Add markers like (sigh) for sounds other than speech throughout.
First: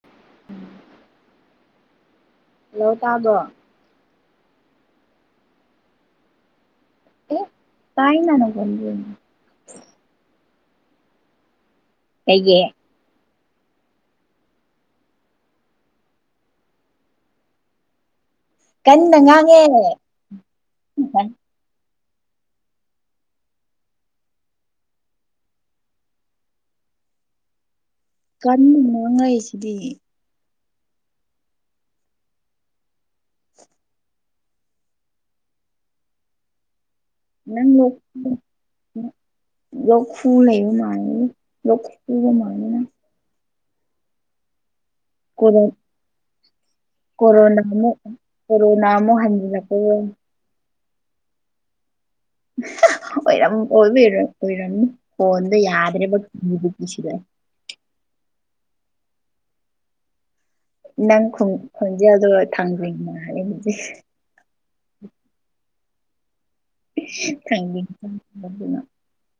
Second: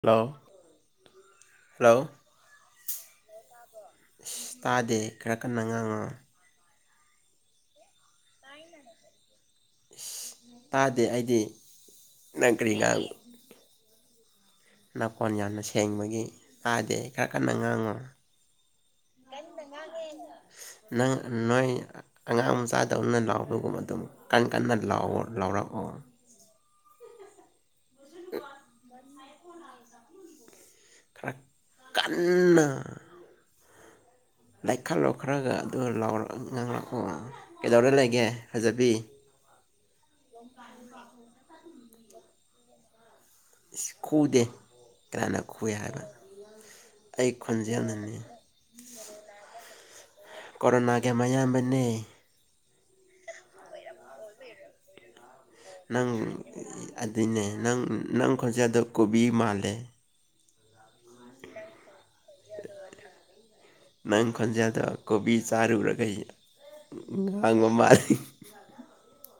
Hello hello ꯂꯣ ꯇꯥꯕꯣ ꯑꯁ ꯇꯥꯗꯦ ꯈꯔ ꯀꯟꯅ ꯉꯥꯡꯉꯣ ꯇꯥꯏꯅꯅꯒꯣꯅꯤ ꯏꯁ ꯇꯥꯗꯦ ꯑꯩꯗꯤ ꯅꯪ ꯀꯩꯒꯤ ꯀ꯭ꯔꯤ ꯉꯥꯡ ꯅꯥꯀꯣꯟ ꯌꯥꯝꯅ ꯁꯦꯡꯕꯒꯤ ꯇꯥꯗꯦ ꯈꯔ ꯀꯟꯅ ꯉꯥꯡꯉꯣ ꯀꯟꯅ ꯉꯥꯡꯉꯦ ꯅꯪ ꯅꯣꯏ ꯑꯉꯥꯡ ꯃꯆꯥꯗꯧꯅ ꯂꯥꯎꯕꯒꯨꯝꯕ ꯑꯗꯨꯝ ꯀꯟꯅ ꯀꯟꯅ ꯂꯥꯛꯑꯣ ꯂꯥꯎꯔꯛꯑꯣ ꯀꯟꯅ ꯃꯉꯥꯏ ꯁꯤꯗꯤ ꯈꯔꯛ ꯀꯟꯅ ꯂꯥꯏꯈꯠꯂꯣ ꯈ꯭ꯔꯒ ꯑꯗꯨꯥꯎꯔ ꯉꯥꯡꯛ ꯑꯣ ꯀꯩꯗꯧꯔ ꯂꯩꯒꯦ ꯐꯖꯕꯤ ꯂꯈꯨ ꯂꯩ ꯃꯥꯅꯤ ꯂꯈ ꯃꯥꯅꯅꯦ ꯀꯗꯦ ꯀꯅꯥꯅ ꯀꯣꯔꯣ ꯈꯨꯏ ꯍꯥꯏꯕ ꯑꯩ ꯀꯣꯔꯣꯅꯥ ꯃ ꯈꯣꯟꯖꯦꯜꯅꯅꯦ ꯀꯣꯔꯣꯅꯥ ꯃꯣꯍꯟ ꯀꯣꯔꯣꯅꯥꯒꯤ ꯃꯌꯥꯝꯕꯅꯤ ꯑꯣꯏꯔꯝ ꯑꯣꯏꯕꯤꯔ ꯑꯣꯏꯔꯝꯅꯤ ꯐꯗ ꯅꯪ ꯌꯥꯗꯅꯦꯄꯤꯁꯤꯗꯦ ꯑꯗꯨꯅꯦ ꯅꯪ ꯅꯪ ꯈꯖꯆꯥꯗ ꯀꯕꯤꯤ ꯃꯥꯂꯦ ꯅꯪ ꯈꯣꯟꯖꯦꯜꯗꯣ ꯊꯥꯡꯗ꯭ꯔꯤꯅ ꯍꯥꯏ ꯅꯪ ꯈꯣꯟꯖꯦꯜꯗꯣ ꯀꯣꯕꯤ ꯆꯥꯔꯨꯔꯒ ꯉꯥꯡꯕ ꯃꯥꯜꯂꯤ ꯪ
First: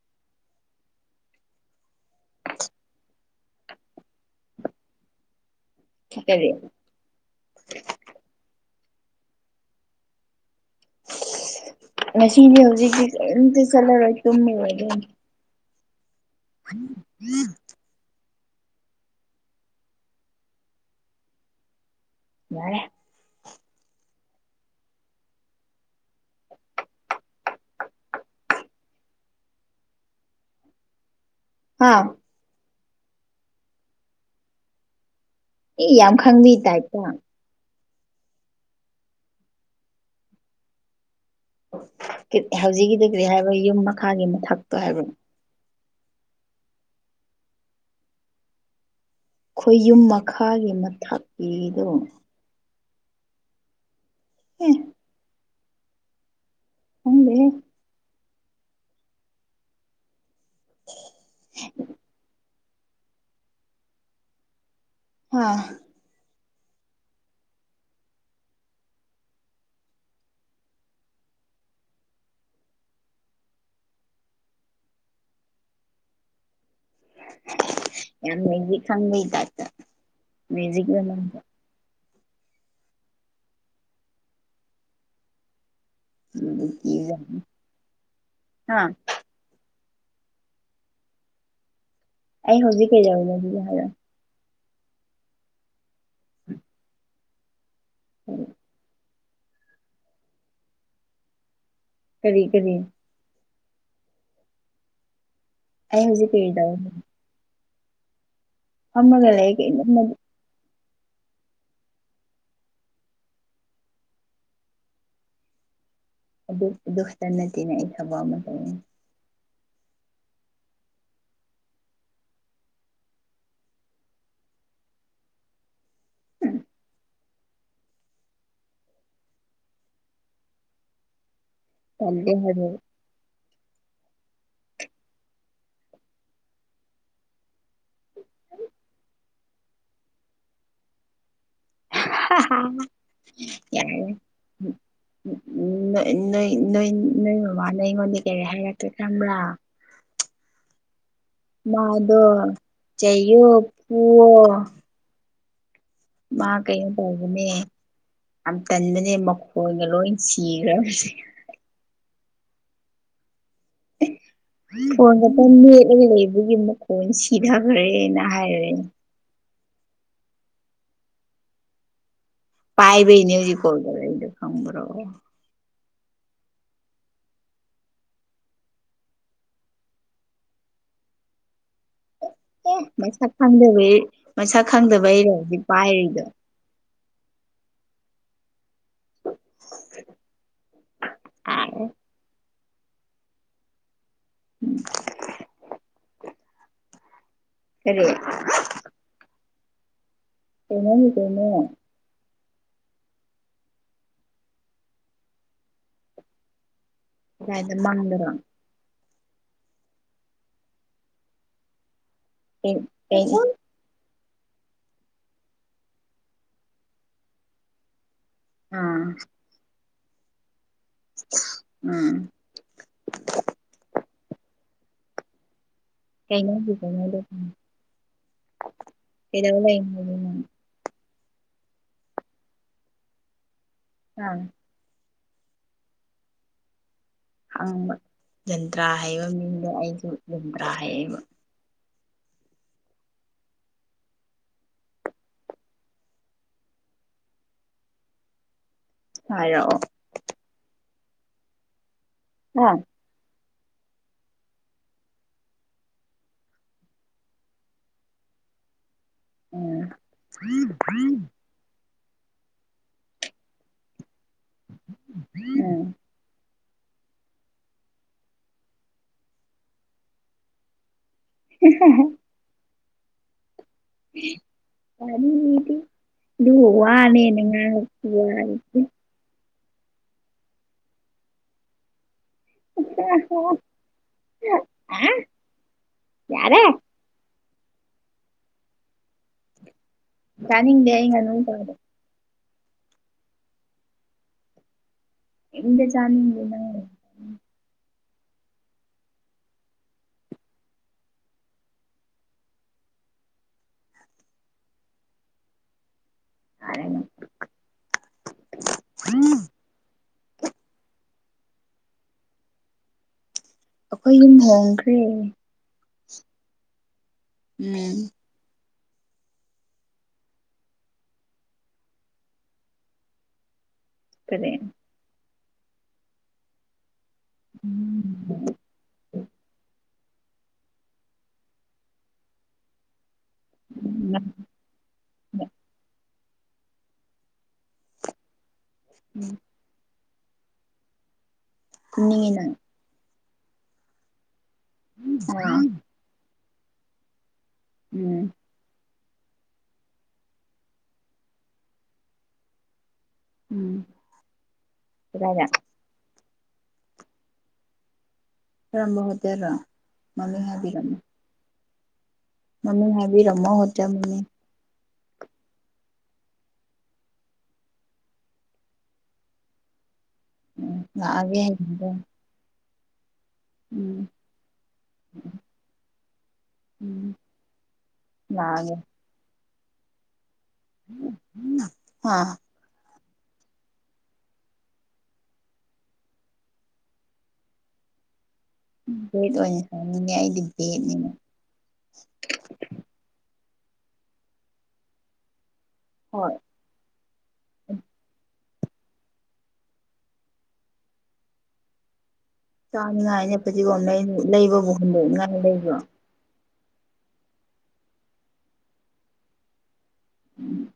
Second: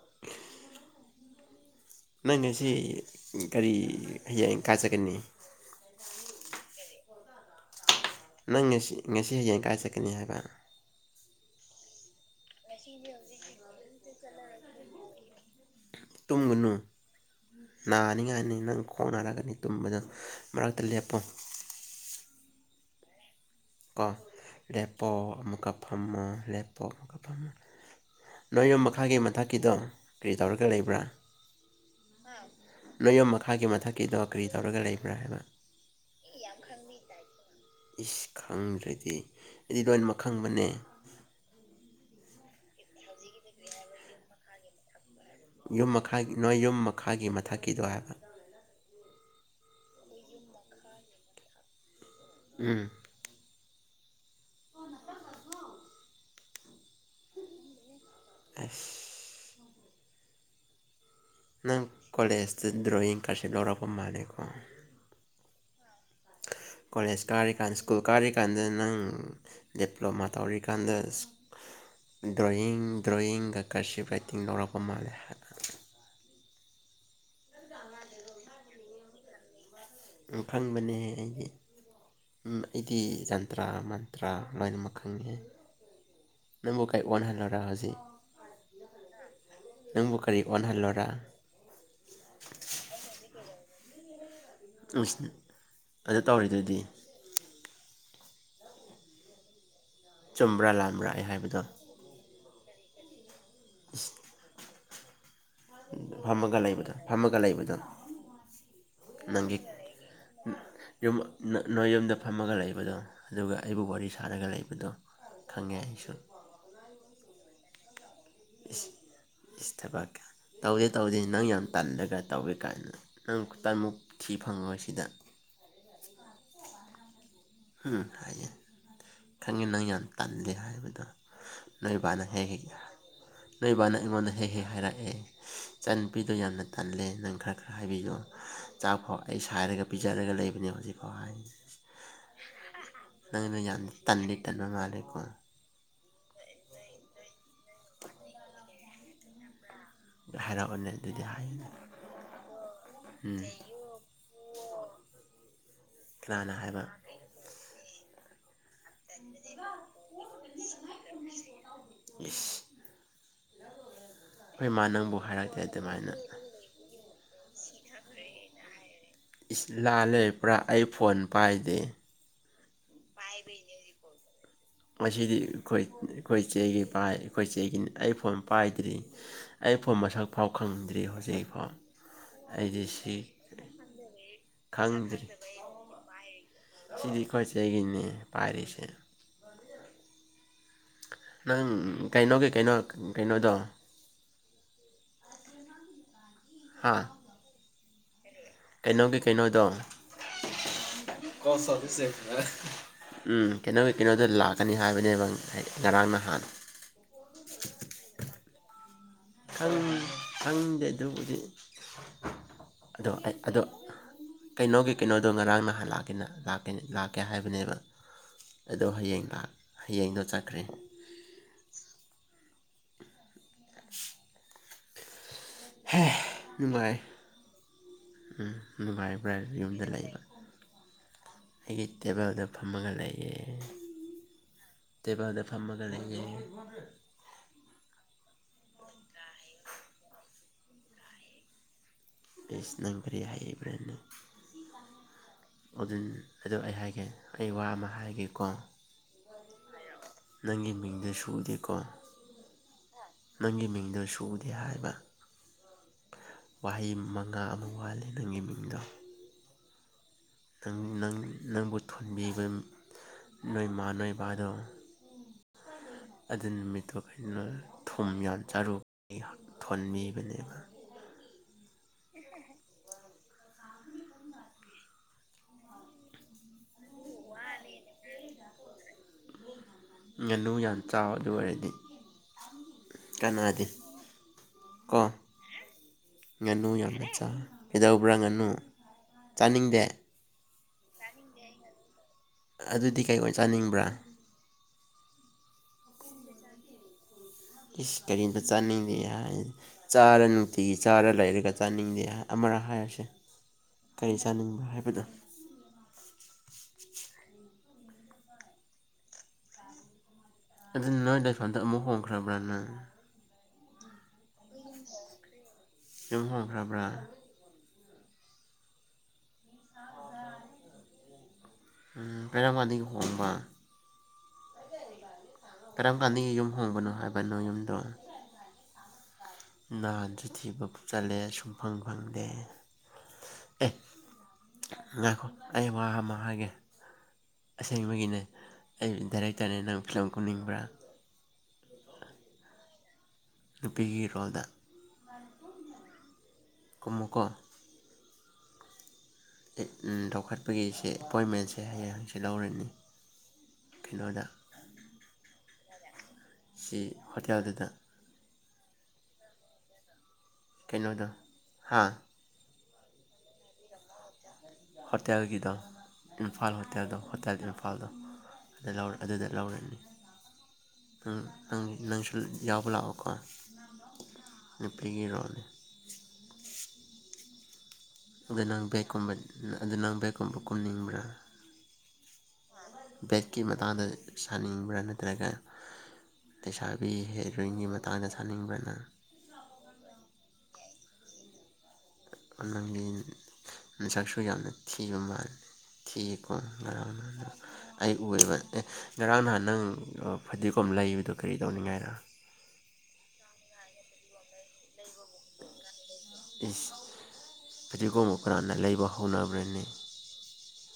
ꯅꯪ ꯉ ꯁꯤ ꯀꯒꯥꯔꯤ ꯍꯌꯦꯡ ꯀꯥꯆꯒꯅꯤ ꯀꯔꯤ (inaudible) ꯅꯪ ꯉꯁꯤ ꯉꯁꯤ ꯍꯌꯦꯡ ꯀꯥꯏ ꯆꯠꯀꯅꯤ ꯍꯥꯏꯕ ꯉꯁꯤꯗꯤ ꯍꯧꯖꯤꯛꯇꯤ ꯑꯝꯇ ꯆꯠꯂꯔꯣꯏ ꯇꯨꯝꯃꯦꯕ ꯑꯗꯨꯝ ꯇꯨꯝꯒꯅꯨ ꯅꯥꯅꯤꯉꯥꯏꯅꯤ ꯅꯪ ꯈꯣꯡꯅꯔꯒꯅꯤ ꯇꯨꯝꯕꯗ ꯃꯔꯛꯇ ꯂꯦꯞꯄꯣ ꯌꯥꯏꯦ ꯀꯣ ꯂꯦꯞꯄꯣ ꯑꯃꯨꯛꯀ ꯐꯝꯃꯣ ꯂꯦꯞꯄꯣ ꯑꯃꯨꯛꯀ ꯐꯝꯃꯣ ꯅꯣꯏ ꯌꯨꯝ ꯃꯈꯥꯒꯤ ꯃꯊꯛꯀꯤꯗꯣ ꯀꯔꯤ ꯇꯧꯔꯒ ꯂꯩꯕ꯭ꯔꯥ ꯑꯥ ꯅꯌꯨꯝ ꯃꯈꯥꯒꯤ ꯃꯊꯛꯀꯤꯗꯣ ꯀꯔꯤ ꯇꯧꯔꯒ ꯂꯩꯕ꯭ꯔꯥ ꯍꯥꯏꯕ ꯑꯦ ꯌꯥꯝ ꯈꯪꯕꯤ ꯇꯥꯏꯇ ꯏꯁ ꯈꯪꯗ꯭ꯔꯗꯤ ꯑꯩꯗꯤ ꯂꯣꯏꯃꯛ ꯈꯪꯕꯅꯦ ꯍꯧꯖꯤꯛꯀꯤꯗꯤ ꯀꯔꯤ ꯍꯥꯏꯕ ꯌꯨꯝ ꯃꯈꯥꯒꯤ ꯃꯊꯛꯇꯣ ꯍꯥꯏꯕꯣ ꯌꯨꯝ ꯃꯈꯥ ꯅꯣꯏ ꯌꯨꯝ ꯃꯈꯥꯒꯤ ꯃꯊꯛꯀꯤꯗꯣ ꯍꯥꯏꯕ ꯈꯣꯏꯌꯨꯝ ꯃꯈꯥꯒꯤ ꯃꯊꯛꯀꯤꯗꯣ ꯎꯝ ꯎꯝ ꯍꯗꯦ ꯑꯁ (inaudible) ꯅꯪ ꯀꯣꯂꯦꯖꯇ ꯗ꯭ꯔꯣꯌꯤꯡ ꯀꯔꯁꯤꯞ ꯂꯧꯔꯛꯄ ꯃꯥꯜꯂꯦꯀꯣ ꯑꯥ (inaudible) ꯀꯣꯂꯦꯖ ꯀꯥꯔꯤꯀꯥꯟꯗ ꯁ꯭ꯀꯨꯜ ꯀꯥꯔꯤꯀꯥꯟꯗ ꯅꯪ ꯗꯤꯄ꯭ꯂꯣꯃꯥ ꯇꯧꯔꯤꯀꯥꯟꯗ ꯗ꯭ꯔꯣꯌꯤꯡ ꯗ꯭ꯔꯣꯌꯤꯡꯒ ꯀꯔꯁꯤꯞ ꯔꯥꯏꯇꯤꯡ ꯂꯧꯔꯛꯄ ꯃꯥꯜꯂꯦ ꯍꯥꯏ ꯌꯥꯝ ꯅꯩꯕꯤ ꯈꯪꯕꯩ ꯇꯥꯏꯞꯇ ꯃꯦꯖꯤꯛꯂ ꯈꯪꯕꯅꯦꯍꯦ ꯅꯪꯕꯣ ꯑꯩꯗꯤ ꯑꯩꯗꯤ ꯖꯟꯇ꯭ꯔꯥ ꯃꯟꯇ꯭ꯔꯥ ꯂꯣꯏꯅꯃꯛ ꯈꯪꯉꯦ ꯅꯪꯕꯨ ꯀꯩ ꯀꯤꯕ꯭ꯔꯥ? ꯑꫭꯟꯍꯜꯂꯨꯔꯥ ꯍꯧꯖꯤꯛ ꯍꯥ ꯅꯪꯕꯨꯨ ꯀꯔꯤ ꯑꯣꯟꯍꯟ ꯂꫭꯔꯥ ꯑꯩ ꯍꯧꯖꯤꯛ ꯀꯩꯗꯧꯕ ꯑꯗꯨꯗꯤ ꯍꯥꯏꯔꯣ ꯏꯁ ꯑꯗ ꯇꯧꯔꯤꯗꯨꯗꯤ ꯎꯝ ꯆꯨꯝꯕ꯭ꯔꯥ ꯂꯥꯟꯕ꯭ꯔꯥ ꯑꯩ ꯍꯥꯏꯕꯗꯣ ꯀꯔꯤ ꯀꯔꯤ (inaudible) ꯑꯩ ꯍꯧꯖꯤꯛ ꯀꯔꯤ ꯐꯝꯃꯒ ꯇꯧꯔꯤꯅꯣ ꯂꯩꯕꯗꯣ ꯐꯝꯃꯒ ꯂꯩꯕꯗꫭ ꯐꯝꯃꯒ ꯂꯩꯒ ꯏꯃꯝ ꯃꯝ ꯌꯨꯝ ꯅꯣꯏ ꯌꯨꯝꯗ ꯐꯝꯃꯒ ꯂꯩꯕꯗꯣ ꯑꯗꯨꯒ ꯑꯩꯕꯨ ꯋꯥꯔꯤ ꯁꯥꯔꯒ ꯂꯩꯕꯗꯣ ꯈꯪꯉꯦ ꯑꯩꯁꯨ ꯑꯗꯨ ꯑꯗꯨ ꯈꯛꯇ ꯅꯠꯇꯦꯅꯦ ꯑꯩ ꯊꯕꯛ ꯑꯃ ꯇꯧꯋꯦ ꯏꯁ ꯏꯁ ꯊꯕꯥꯛ ꯀ ꯇꯧꯗꯦ ꯇꯧꯗꯦ ꯅꯪ ꯌꯥꯝ ꯇꯜꯂꯒ ꯇꯧꯋꯦ ꯀꯥꯏꯅ ꯅꯪ ꯈꯨ ꯇꯟꯃꯨꯛ ꯊꯤ ꯐꯪꯉꯣꯏ ꯁꯤꯗ ꯎꯝ ꯍꯥꯏꯌꯦ ꯈꯪꯉꯦ ꯅꯪ ꯌꯥꯝ ꯇꯜꯂꯦ ꯍꯥꯏꯕꯗꯣ ꯅꫭꯏ ꯕꯥꯅ ꯇꯜꯂꯦ ꯍꯥꯏ ꯍꯩꯒ ꯍꯥꯏꯕꯕꯨ ꯅꫭꯏ ꯕꯥꯅ ꯑꯩꯉꯣꯟꯗ ꯍꯦꯛ ꯍꯦꯛ ꯍꯥꯏꯔꯛꯑꯦ ꯏꯆꯥꯟ ꯅꯨꯨꯄꯤꯗꯣ ꯌꯥꯝꯅ ꯇꯜꯂꯦ ꯅꯪ ꯈꯔ ꯈꯔ ꯍꯥꯏꯕꯤꯌꯣꯥ ꯆꯥ ꯍꯣꯏ ꯑꯩ ꯁꯔꯒ ꯄꯤꯖꯔꯒ ꯂꯩꯕꯅꯦ ꯍꯧꯖꯤꯛꯐꯥꯎ ꯍꯥꯏ ꯅꯪꯅ ꯌꯥꯝ ꯌꯥꯔꯦ ꯇꯟꯗꯤ ꯇꯟꯕ ꯃꯥꯜꯂꯦꯀꯣ ꯎꯝ ꯅꯣꯏ ꯅꯣꯏ ꯅꯣꯏ ꯃꯃꯥꯅ ꯑꯩꯉꯣꯟꯗ ꯀꯔꯤ ꯍꯥꯏꯔꯛꯇꯀꯦ ꯈꯪꯕ꯭ꯔꯥ ꯍꯥꯏꯔ ꯑꫭꯅꯦ ꯃꯥꯗꯣ ꯆꯩꯌꯣ ꯎꯝ ꯐꯨꯋꯣ ꯃꯥ ꯀꯅꯥꯅ ꯍꯥꯏꯕ ꯀꯩꯩꯅꫭ ꯇꯧꯕꯅꯦ ꯑꯥꯡꯀꯟ ꯅꯦ ꯃꯈꯣꯟꯒ ꯂꯣꯏ ꯁꯤꯔꯕꯅꯦ ꯏꯁ ꯑꯩꯈꯣꯏ ꯃꯥ ꯐꯣꯟ ꯅꯪꯕꯨ ꯈꯛꯇ ꯍꯥꯏꯔꯛꯇꯦ ꯃꯦꯠꯂꯒ ꯑꯗꯨꯃꯥꯏꯅ ꯂꯩꯕꯒꯤ ꯃꯈꫭꯟꯗꫭ ꯁꯤ ꯗꯈ꯭ꯔꯦ ꯅ ꯍꯥꯏꯔꯦ ꯏꯁ ꯂꯥ ꯂꯦ ꯑꯩ ꯄꯨꯔꯥ ꯑꯩ ꯐꯣꯟ ꯄꯥꯏꯗꯦ ꯄꯥꯏꯕꯩꯅꯦ ꯍꯧꯖꯤꯛ ꯀꯣꯜ ꯇꯧꯔꯛ ꯏꯗꫭ ꯈꯪꯕ꯭ꯔꯣ ꯈꫭꯏ ꯑꯩꯈꯣꯏ ꯆꯦꯒꯤ ꯄꯥꯏ ꯑꯩꯈꯣꯏ ꯆꯦꯒꯤꯅꯤ ꯑꯩ ꯐꯣꯟ ꯄꯥꯏꯗ꯭ꯔꯤ ꯑꯩ ꯐꯣꯟ ꯃꯁꯛ ꯐꯥꯎ ꯈꯪ ꯉꯝꯗ꯭ꯔꯤ ꯍꯧꯖꯤꯛꯐꯥꯎ ꯑꯩꯗꯤ ꯁꯤ ꯃꯁꯛ ꯈꯪꯗꯕꯩ ꯃꯁꯛ ꯈꯪꯗ꯭ꯔꯤ ꯈꯪꯗꯕꯩꯔꯦ ꯍꯧꯖꯤꯛ ꯄꯥꯏꯔꯤꯗꯣ ꯁꯤꯗꯤ ꯈꯣꯏ ꯆꯦꯒꯤꯅꯦ ꯄꯥꯏꯔꯤꯁꯦ (inaudible) ꯅꯪ ꯀꯔꯤ ꯀꯩꯅꯣꯒꯤ ꯀꯩꯅꯣ ꯀꯩꯅꯣꯗꯣ ꯎꯝ ꯍꯥꯥ ꯀꯔꯤ ꯀꯩꯅꯣꯒꯤ ꯀꯩꯅꯣꯗꯣ ꯀꯩꯅꫭꯒꯤ ꯀꯣꯜ ꯀꯩꯅꫭ ꯁꯥꯔꯚꯤꯁ ꯑꯦꯞ ꯎꯝ ꯀꯩꯅꯣꯒꯤ ꯀꯩꯅꯣꯗ ꯂꯥꯛꯀꯅꯤ ꯍꯥꯏꯕꯅꯦꯕ ꯉꯔꯥꯡ ꯅꯍꯥꯟꯅ ꯀꯥꯏꯗ ꯃꯪꯗꯔꫭ ꯈꯪ ꯈꯪꯗꯦ ꯑꯗꯨꯕꯨꯗꯤ ꯀꯩ ꯑꯗꯣ ꯀꯩ ꯑꯩ ꯑꯗꯣ ꯀꯩꯅꯣꯒꯤ ꯀꯩꯅꯣꯗꯣ ꯉꯔꯥꯡ ꯅꯍꯥꯟ ꯂꯥꯛꯀꯦꯅ ꯂꯥꯛꯀꯦꯅꯦ ꯂꯥꯛꯀꯦ ꯍꯥꯏꯕꯅꯦꯕ ꯑꯗꯣ ꯑꯥ ꯍꯌꯦꯡ ꯂꯥ ꯍꯌꯦꯡꯗꯣ ꯆꯠꯈ꯭ꯔꯦ ꯎꯝ (unintelligible) ꯍꯦ ꯀꯩꯅꫭꯗꯤ ꯅꯨꯡꯉꯥꯏ ꯀꫭꯏꯅꯗꯕꯅꯤ ꯎꯝ ꯅꯨꯡꯉꯥꯏ ꯕ꯭ꯔꯥ ꯌꯨꯝꯗ ꯂꯩꯕ ꯍꯧꯖꯤꯛ ꯑꯩꯒꯤ ꯇꯦꯕꯜꯗ ꯐꯝꯃꯒ ꯂꯩꯌꯦ ꯑꯥ ꯇ‌ꯦꯕꯜꯗ ꯐꯝꯃꯒ ꯂꯩꯌ‌ꯦ ꯍꯪꯕ ꯌ‌ꯦꯟꯇ꯭ꯔꯥ ꯍꯥꯏꯕ ꯃꯤꯡꯗ ꯑꯩꯁꯨ ꯖꯟꯇ꯭ꯔꯥ ꯍꯩꯏꯕ ꯏꯁ ꯅꯪ ꯀꯔꯤ ꯍꯥꯏꯕ꯭ꯔꯅ‌ꯦ ꯑꯗꯨ ꯑꯗꯨ ꯑꯩ ꯍꯥꯏꯒꯦ ꯑꯩ ꯋꯥ ꯑꯃ ꯍꯥꯏꯒꯦꯀꯣ ꯍꯥꯏꯔꯛꯑꯣ ꯑꯗꯨꯁꯨꯨꯗꯤꯀꯣ ꯑꯥ ꯅꯪꯒꯤ ꯃꯤꯡꯗꫭ ꯁꯨꯗꯦ ꯍꯥꯏꯕ ꯋꯥꯍꯩ ꯃꯉꯥ ꯑꯃ ꯋꯥꯠꯂꯦ ꯅꯪꯒꯤ ꯃꯤꯡꯗꯣ ꯎꯝ ꯅꯪ ꯅꯪ ꯅꯪꯕꯨ ꯊꯣꯟꯕꯤꯕ ꯅꯣꯏ ꯃꯥ ꯅꯣꯏ ꯕꯥꯗꫭ ꯑ ꯑꯗꯨ ꯅꯨꯃꯤꯠꯇꫭ ꯑꯩꯅꫭ ꯊꯨꯝ ꯌꯥꯝ ꯆꯥꯔꯨ ꯑꯩ ꯊꯣꯟꯕꯤꯕꯅꯦꯕ (unintelligible) (unintelligible) ꯇꯥꯅꯤꯡꯗ‌ꯦ ꯑꯗꯨꯕꯨ ꯋꯥꯅ‌ꯦꯅ ꯉꯥꯡ ꯉꯥꯅꯨ ꯌꯥꯝ ꯆꯥꯎ ꯑꯗꯨ ꯑꯣꯏꯔꯗꯤ ꯀꯅꯥꯗꯦ ꯀꯣ ꯌꯥꯔꯦ ꯉꯥꯅꯨ ꯌꯥꯝꯅ ꯆꯥꯎ ꯀꯩꯗꯧꯕ꯭ꯔꯥ ꯉꯅꯨ ꯆꯥꯅꯤꯡꯗꯦ ꯆꯥꯅꯤꯡꯗꯦ ꯑꯩ ꯉꯥꯅꯨ ꯆꯕ ꯑꯗꯨꯗꯤ ꯀꯩ ꯑꫭꯏ ꯆꯥꯅꯤꯡꯕ꯭ꯔꯥ ꯏꯪꯇ ꯆꯥꯅꯤꯡꯗ‌ꯦ ꯏꯁ ꯀꯔꯤꯝꯇ ꯆꯥꯅꯤꯡꯗꯦ ꯍꯥꯏ ꯆꯥꯔ ꯅꯨꯡꯇꯤꯒꯤ ꯆꯥꯔ ꯂꯩꯔꯒ ꯆꯥꯅꯤꯡꯗꯦ ꯍꯥꯏ ꯑꯃ ꯍꯥꯏꯔ ꯍꯥꯏꯌꯨꯁ‌ꯦ ꯀꯩꯆꯥꯅꯤꯡꯕꯔ ꯍꯥꯏꯕꯗꫭ (unintelligible) ꯑꯗꯨꯗꯤ ꯅꫭꯏ ꯂꯩꯐꯝꯗ ꯑꯃꯨꯛ ꯍꫭꯡꯈꫪꯕ ꯅꯪ ꯑꯩꯈꯣꯏ ꯌꯨꯝ ꯍꯣꯡꯈ꯭ꯔꯦ ꯌꯨꯝ ꯍꫭꯡꯈ꯭ꯔꯕ ꯑꯝ ꯑꯝ ꯄꯦꯔꯥꯡꯗꯤ ꯍꯣꯡꯕ ꯀꫪꯤ ꯀꯔꯝ ꯀꯥꯟꯗꯒꯤ ꯌꯨꯝ ꯍꯣꯡꯕꯅꯣ ꯍꯥꯏꯕꯅꯣ ꯅꫭꯏ ꯌꯨꯝꯗꯣ ꯅꯗꯨꯗꯤ ꯊꯤꯕ ꯆꯠꯂꯦ ꯁꯨꯡꯐꯪ ꯐꯪꯗꯦ ꯑꯦ ꯉꯥꯏꯈꯣ ꯑꯩ ꯋꯥ ꯑꯃ ꯍꯥꯏꯒꯦ ꯑꯁꯦꯡꯕꯒꯤꯅꯦ ꯑꯩ ꯗꯥꯏꯔꯦꯛ ꯗꯥꯏꯔ‌ꯦꯛ ꯅꯪ ꯐꯤꯂꯝ ꯀꯨꯅꯤꯡꯕ꯭ꯔꯥ ꯀꯨꯅꯤꯡꯉꯤꯅ ꯅꯨꯄꯤꯒꯤ ꯔꯣꯜꯗ ꯍꫭꯏ ꯀꯨꯝ ꯃꫭꯀꯣ ꯎꯝ ꯂꯧꯈꯠꯄꯒꯤꯁꯦ ꯑꯦꯄꯣꯏ ꯃꯦꯟꯁꯦ ꯍꯌꯦꯡ ꯍꯪꯆꯤꯠ ꯂꯧꯔꯅꯤ ꯎꯝ ꯀꯩꯅꯣꯗ ꯀꯗꯥꯏꯗ ꯁꯤ ꯍꯣꯇꯦꯜꯗꯨꯗ ꯀꯔꯝꯕ ꯍꯣꯠꯇꯦꯂꯣ ꯃꯃꯤꯡ ꯍꯥꯏꯕꯤꯔꯝꯃꯣ ꯍꯥꯥ ꯃꯃ ꯍꯥꯏꯕꯤ ꯔꯃꯣꯇ ꯃꯃꯤ ꯍꯣꯇꯦꯜꯒꯤꯗ ꯏꯝꯐꯥꯜ ꯍꯣꯇꯦꯜꯗ ꯍꯣꯇꯦꯜ ꯏꯝꯐꯥꯜꯗ ꯑꯗꯨꯗ ꯂꯧꯔꯅꯤ ꯎꯝ ꯂꯥꯛꯑꯒꯦ ꯅꯪ ꯍꯌꯦꯡꯗꯣ ꯅꯪꯁꯨ ꯌꯥꯎ ꯈꯂꯥꯎꯀ ꯎꯝ ꯅꯨꯄꯤꯒꯗꯒꯤ ꯔꯣꯂꯦ ꯎꯝ ꯑꯗꯨ ꯅꯪ ꯂꯥꯛꯑꯒꯦ ꯕꯦꯛꯀꯨꯝꯕ ꯑꯗꯨ ꯅꯪ ꯕꯦꯛꯀꯨꯝꯕ ꯀꯨꯟꯅꯤꯡꯕ꯭ꯔꯥ ꯑꯥ ꯕꯦꯦꯛꯀꯤ ꯃꯇꯥꯡꯗ ꯁꯥꯅꯤꯡꯕ꯭ꯔꯥ ꯅꯠꯇ꯭ꯔꯒ ꯂꯩꯁꯥꯕꯤ ꯍꯦꯔꯤꯡꯒꯤ ꯃꯇꯥꯡꯗ ꯆ ꯦꯠ ꯋꯥꯅꯤ ꯁꯅꯦ ꯑꯩꯗꯤ ꯚꯦꯠꯅꯤꯅꯦ ꯅꯪꯒꯤ ꯃꯤꯁꯥꯛꯁꯨ ꯌꯥꯝꯅ ꯊꯤꯕ ꯃꯥꯜꯂꯤꯦ ꯍꯣꯏ ꯊꯤꯀꯣ ꯑꯩ ꯎꯕ ꯑꯦ ꯉꯔꯥꯡ ꯅꯍꯥꯟ ꯅꯪ ꯐꯗꯤꯒꯣꯝ ꯂꯩꯕꯗꯣ ꯀꯔꯤ ꯇꯧꯅꯤꯡꯉꯥꯏꯔ ꯆꯥꯅꯤꯉꯥꯏꯅꯦ ꯐꯖꯤꯒꯣꯝ ꯅ ꯂꯩꯕꯕꯨ ꯍꯟꯗꯣꯛꯅꯤꯡꯉꯥꯏ ꯂꯩꯕ꯭ꯔꯥ ꯏꯁ ꯐꯔꯤꯒꯣꯝꯕ ꯀꯔꯅ ꯂꯩꯕ ꯍꯧꯅꯕ꯭ꯔꯅꯤ ꯎꯝ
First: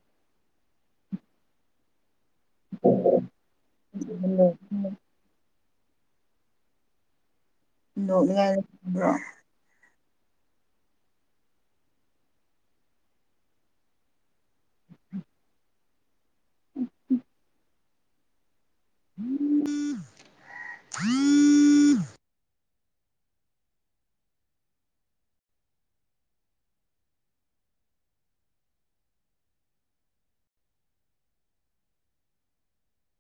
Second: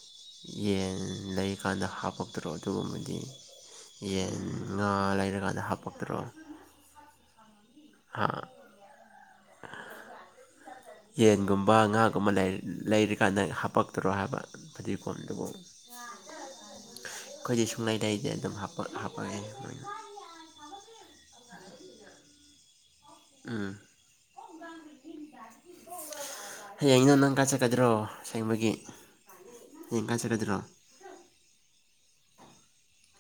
ꯌꯦꯟ ꯂꯩꯀꯥꯟꯗ ꯍꯥꯞꯄꯛ ꯍꯥꯞꯇ꯭ꯔꯣ ꯑꯗꯨꯒꯨꯝꯕꯗꯤ ꯌꯦꯟ ꯍꯨꯟꯗꯣꯛ ꯉꯥ ꯂꯩꯔꯀꯥꯟꯗ ꯍꯥꯞ ꯄꯠꯇ꯭ꯔ ꯣꯉ꯭ꯔꯣ ꯌꯦꯟꯒꯨꯝꯕ ꯉꯥꯒꯨꯝꯕ ꯂꯩꯔꯤꯀꯥꯟꯗ ꯍꯥꯄꯛꯇꯔꯣ ꯍꯥꯏꯕ ꯐꯗꯤꯒꯣꯝ ꯑꯗꯨꯕꯨ ꯑꯩꯈꯣꯏꯗꯤ ꯁꯨꯡꯂꯩ ꯂꯩꯁꯦ ꯑꯗꯨꯝ ꯍꯥꯄꯑꯦ ꯎꯝ ꯍꯌꯦꯡ ꯅ ꯅꯪ ꯀꯥ ꯆꯠꯀꯗ꯭ꯔꯣ ꯁꯦꯡꯕꯒꯤ ꯍꯌꯦꯡ ꯀꯥ ꯆꯠꯀꯗ꯭ꯔꯣ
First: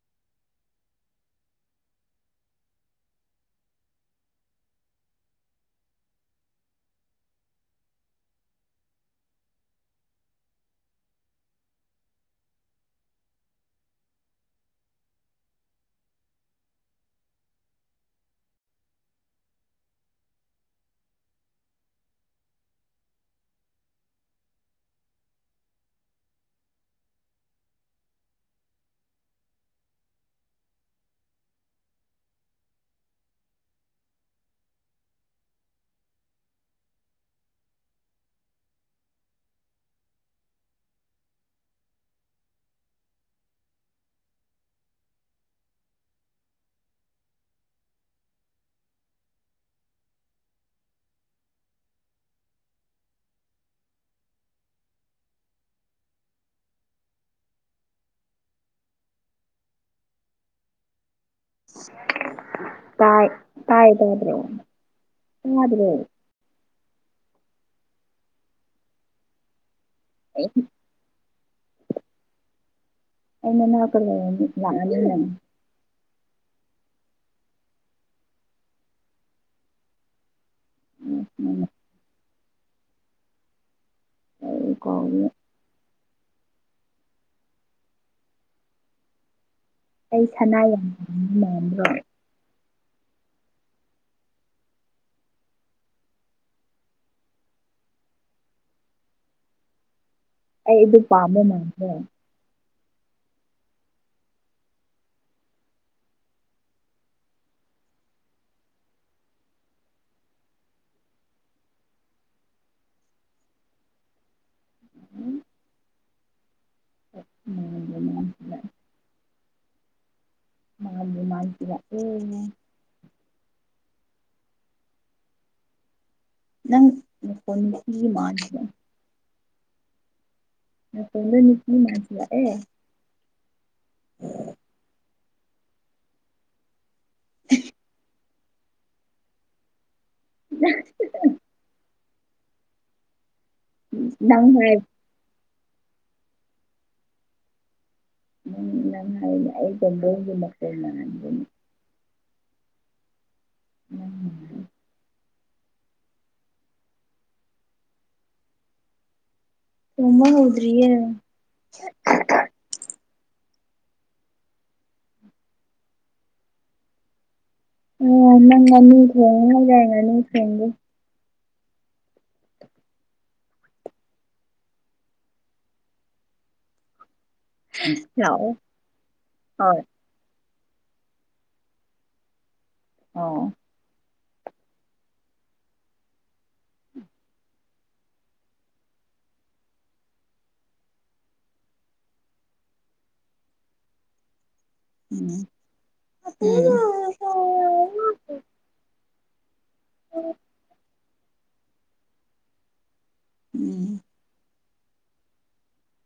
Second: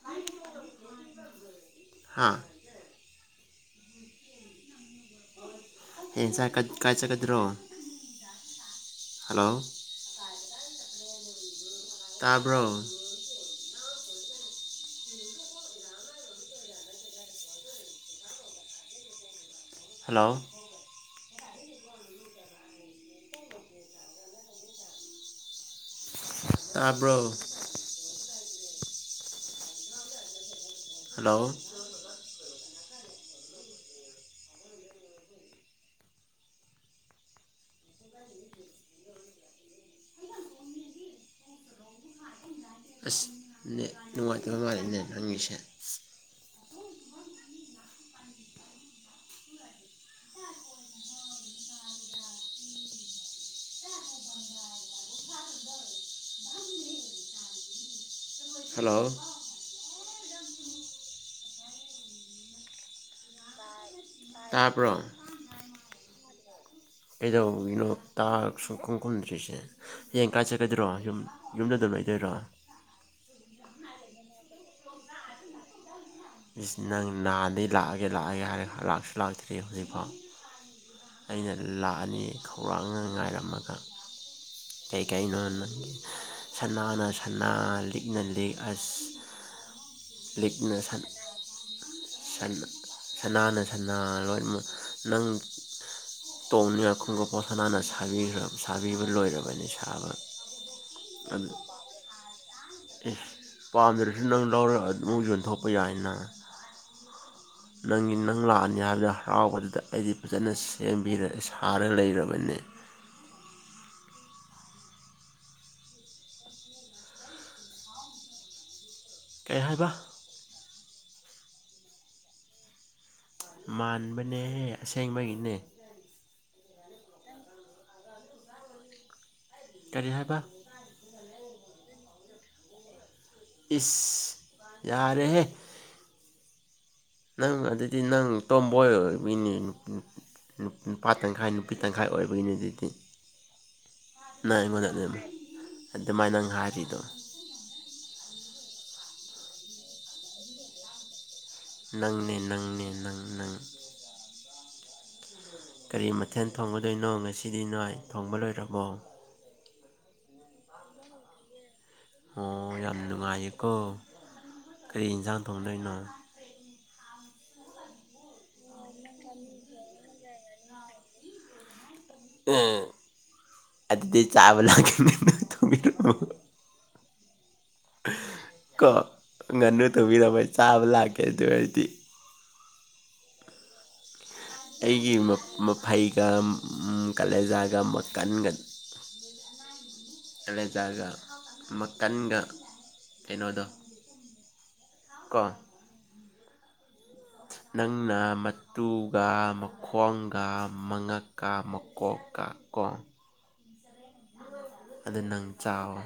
ꯑ ꯍꯥꯥ ꯍꯌꯦꯟꯁꯥꯏ ꯀꯥꯏꯆꯠꯀꯗ꯭ꯔꯣ ꯍꯂꯣ ꯇꯥꯕ꯭ꯔꯣ ꯍꯂꯣ ꯇꯥꯕ꯭ꯔꯣ ꯍꯂꯣ ꯑꯁ ꯅ ꯅꯨꯡꯉꯥꯏꯇꯕ ꯅꯨꯡꯉꯥꯏꯔꯦꯅꯦ ꯅꯪꯉꯁꯦ ꯍꯂꯣ ꯇꯥꯏ ꯇꯥꯏ ꯇꯥꯗ꯭ꯔꯣ ꯇꯥꯕ꯭ꯔꯣ ꯇꯥꯗ꯭ꯔꯣ ꯀꯩꯗꯧꯅꯣꯇ ꯁ ꯈꯣꯡ ꯈꯣꯗ꯭ꯔꯤꯁꯦ ꯍꯌꯦꯡ ꯀꯥꯏ ꯑꯩ ꯆꯠꯀꯗ꯭ꯔꯣ ꯌꯨꯝ ꯌꯨꯝꯗ ꯑꯗꯨꯝ ꯂꯩꯇꯣꯏꯔꯣ ꯑꯩꯅꯟꯅ ꯂ ꯅꯪ ꯅꯥꯗꯒꯤꯩ ꯂꯥꯛꯑꯒꯦ ꯂꯥꯛꯑꯒꯦ ꯍꯥꯏꯔ ꯂꯥꯛꯁꯨ ꯂꯥꯛꯇ꯭ꯔꯤ ꯍꯧꯖꯤꯛꯐꯥꯎ ꯑꯩꯅ ꯂꯥꯛꯑꯅꯤ ꯈꯧꯔꯥꯡꯅ ꯉꯥꯏꯔꯝꯃꯒ ꯑꯩ ꯀꯩ ꯀꯥꯏ ꯀꯥꯎꯏ ꯅꯅꯨꯡꯥꯟ ꯁꯅꯥꯅ ꯁ ꯂꯤꯛꯅ ꯂꯤꯛ ꯑꯁ ꯑꯩ ꯁꯅꯥ ꯂꯤꯛꯅ ꯁꯟ ꯌꯥꯝꯥꯃꯤ ꯃꯗ꯭ꯔꯣꯏ ꯁꯟ ꯁꯅꯥꯅ ꯁꯅꯥ ꯂꯣꯏ ꯅꯪ ꯇꯣꯡꯅ ꯌꯥꯈꯣꯡꯒ ꯄꯣꯠꯁ ꯟꯅ ꯁꯥꯕꯤꯈ꯭ꯔ ꯁꯥꯕꯤꯕ ꯂꯣꯏꯔꯕꯅꯤ ꯁꯥꯕ ꯑꯩ ꯑꯗꯨ ꯄꯥꯝꯕ ꯃꯥꯗ꯭ꯔꯦ ꯄꯥꯝꯗꯔꯁꯨ ꯅꯪ ꯂꯧꯔ ꯑꯃꯁꯨ ꯑꯣꯏꯅꯊꯣꯛꯄ ꯌꯥꯏꯟꯅꯪ ꯅꯪꯒꯤ ꯅꯪ ꯂꯥꯛꯑꯅꯤ ꯍꯥꯏꯕꯗ ꯍꯔꯥꯎꯕꯗꯨꯗ ꯑꯩꯗꯤ ꯐꯖꯅ ꯁꯦꯝꯕꯤꯔ ꯁꯥꯔ ꯂꯩꯔꯕꯅꯤ (unintelligible) ꯎꯝ ꯀꯩ ꯍꯥꯏꯕ ꯃꯥꯥꯟꯦ ꯃꯥꯥꯟꯇꯔ ꯑꯦ ꯃꯥꯟꯕꯅꯦꯍ ꯑꯁꯦꯡꯕꯒꯤꯅꯦ ꯅꯪꯀ ꯃꯥꯅꯤꯅꯦ ꯀꯔꯤ ꯍꯥꯏꯕ ꯑ ꯁꯣꯗ ꯃꯤꯄꯤ ꯃꯥꯁꯤ ꯑꯦ ꯏꯁ ꯌꯥꯔꯦꯦ ꯅꯪ ꯑꯗꯨꯗꯤ ꯅꯪ ꯇꯣꯝꯕꯣꯏꯅꯤ ꯅꯨꯄꯥ ꯇꯪꯈꯥꯏ ꯅꯨꯄꯤ ꯇꯪꯈꯥꯏ ꯇꯪꯈꯥꯏ ꯑꯣꯏꯕꯒꯤꯅꯤ ꯑꯗꯨꯗꯤ ꯅꯪ ꯏ ꯍꯥꯏ ꯃꯣꯗꯠꯅꯦꯕ ꯑꯗ ꯃꯥꯏꯅꯥꯪꯒꯥꯔꯤꯗ ꯎꯝ ꯅꯪ ꯍꯥꯏ ꯑꯩ ꯣꯏꯒꯤ ꯃꯛꯅ ꯅꯪꯒ ꯅꯪꯅꯦ ꯅꯪꯅꯦ ꯅꯪ ꯅ ꯎꯝ ꯀꯔꯤ ꯃꯊꯦꯜ ꯊꯣꯡꯒꯗꯣꯏꯅꯣ ꯉꯁꯤꯗꯤ ꯅꯣꯏ ꯊꯣꯡꯕ ꯂꯣꯏꯔꯕꯣ ꯁꯃꯕꯨꯗꯔꯤꯌꯦꯦ ꯑꯣ ꯌꯥꯝ ꯅꯨꯡꯉꯥꯏꯌꯦꯀꯣ ꯀꯔꯤ ꯌꯦꯟꯁꯥꯡ ꯊꯣꯡꯗꯩꯅꯣ ꯑ ꯅꯪꯅ ꯊꯣꯡꯉꯅꯅꯤ ꯊꯣꯡꯒꯦ ꯑꯗꯤꯗꯤ ꯆꯥꯕꯂ ꯀꯅ ꯊꯃꯤ ꯂꯥꯛꯑꯣ ꯀ ꯍꯣꯏ ꯉꯅ ꯇꯕꯤ ꯅꯃꯥꯏ ꯆꯥꯕ ꯂꯥꯛꯀꯦ ꯑꯗꯨ ꯍꯥꯏꯗꯤ ꯑ ꯑꯩꯒꯤ ꯃꯐꯩꯒ ꯀꯥꯂꯦꯖꯥꯒ ꯀꯟꯒ ꯑꯦꯂꯦꯖꯥꯒ ꯃꯈꯀꯟꯒ ꯑꯦꯩꯅꯣꯗ ꯎꯝ ꯅꯪꯅ ꯃꯇꯨꯒ ꯃꯈꯣꯡꯒ ꯃꯉꯛ ꯀꯥ ꯃꯀꯣ ꯀꯥ ꯀ ꯎꯝ ꯎꯝ ꯑꯗꯨ ꯅꯪ ꯆꯥꯎꯋ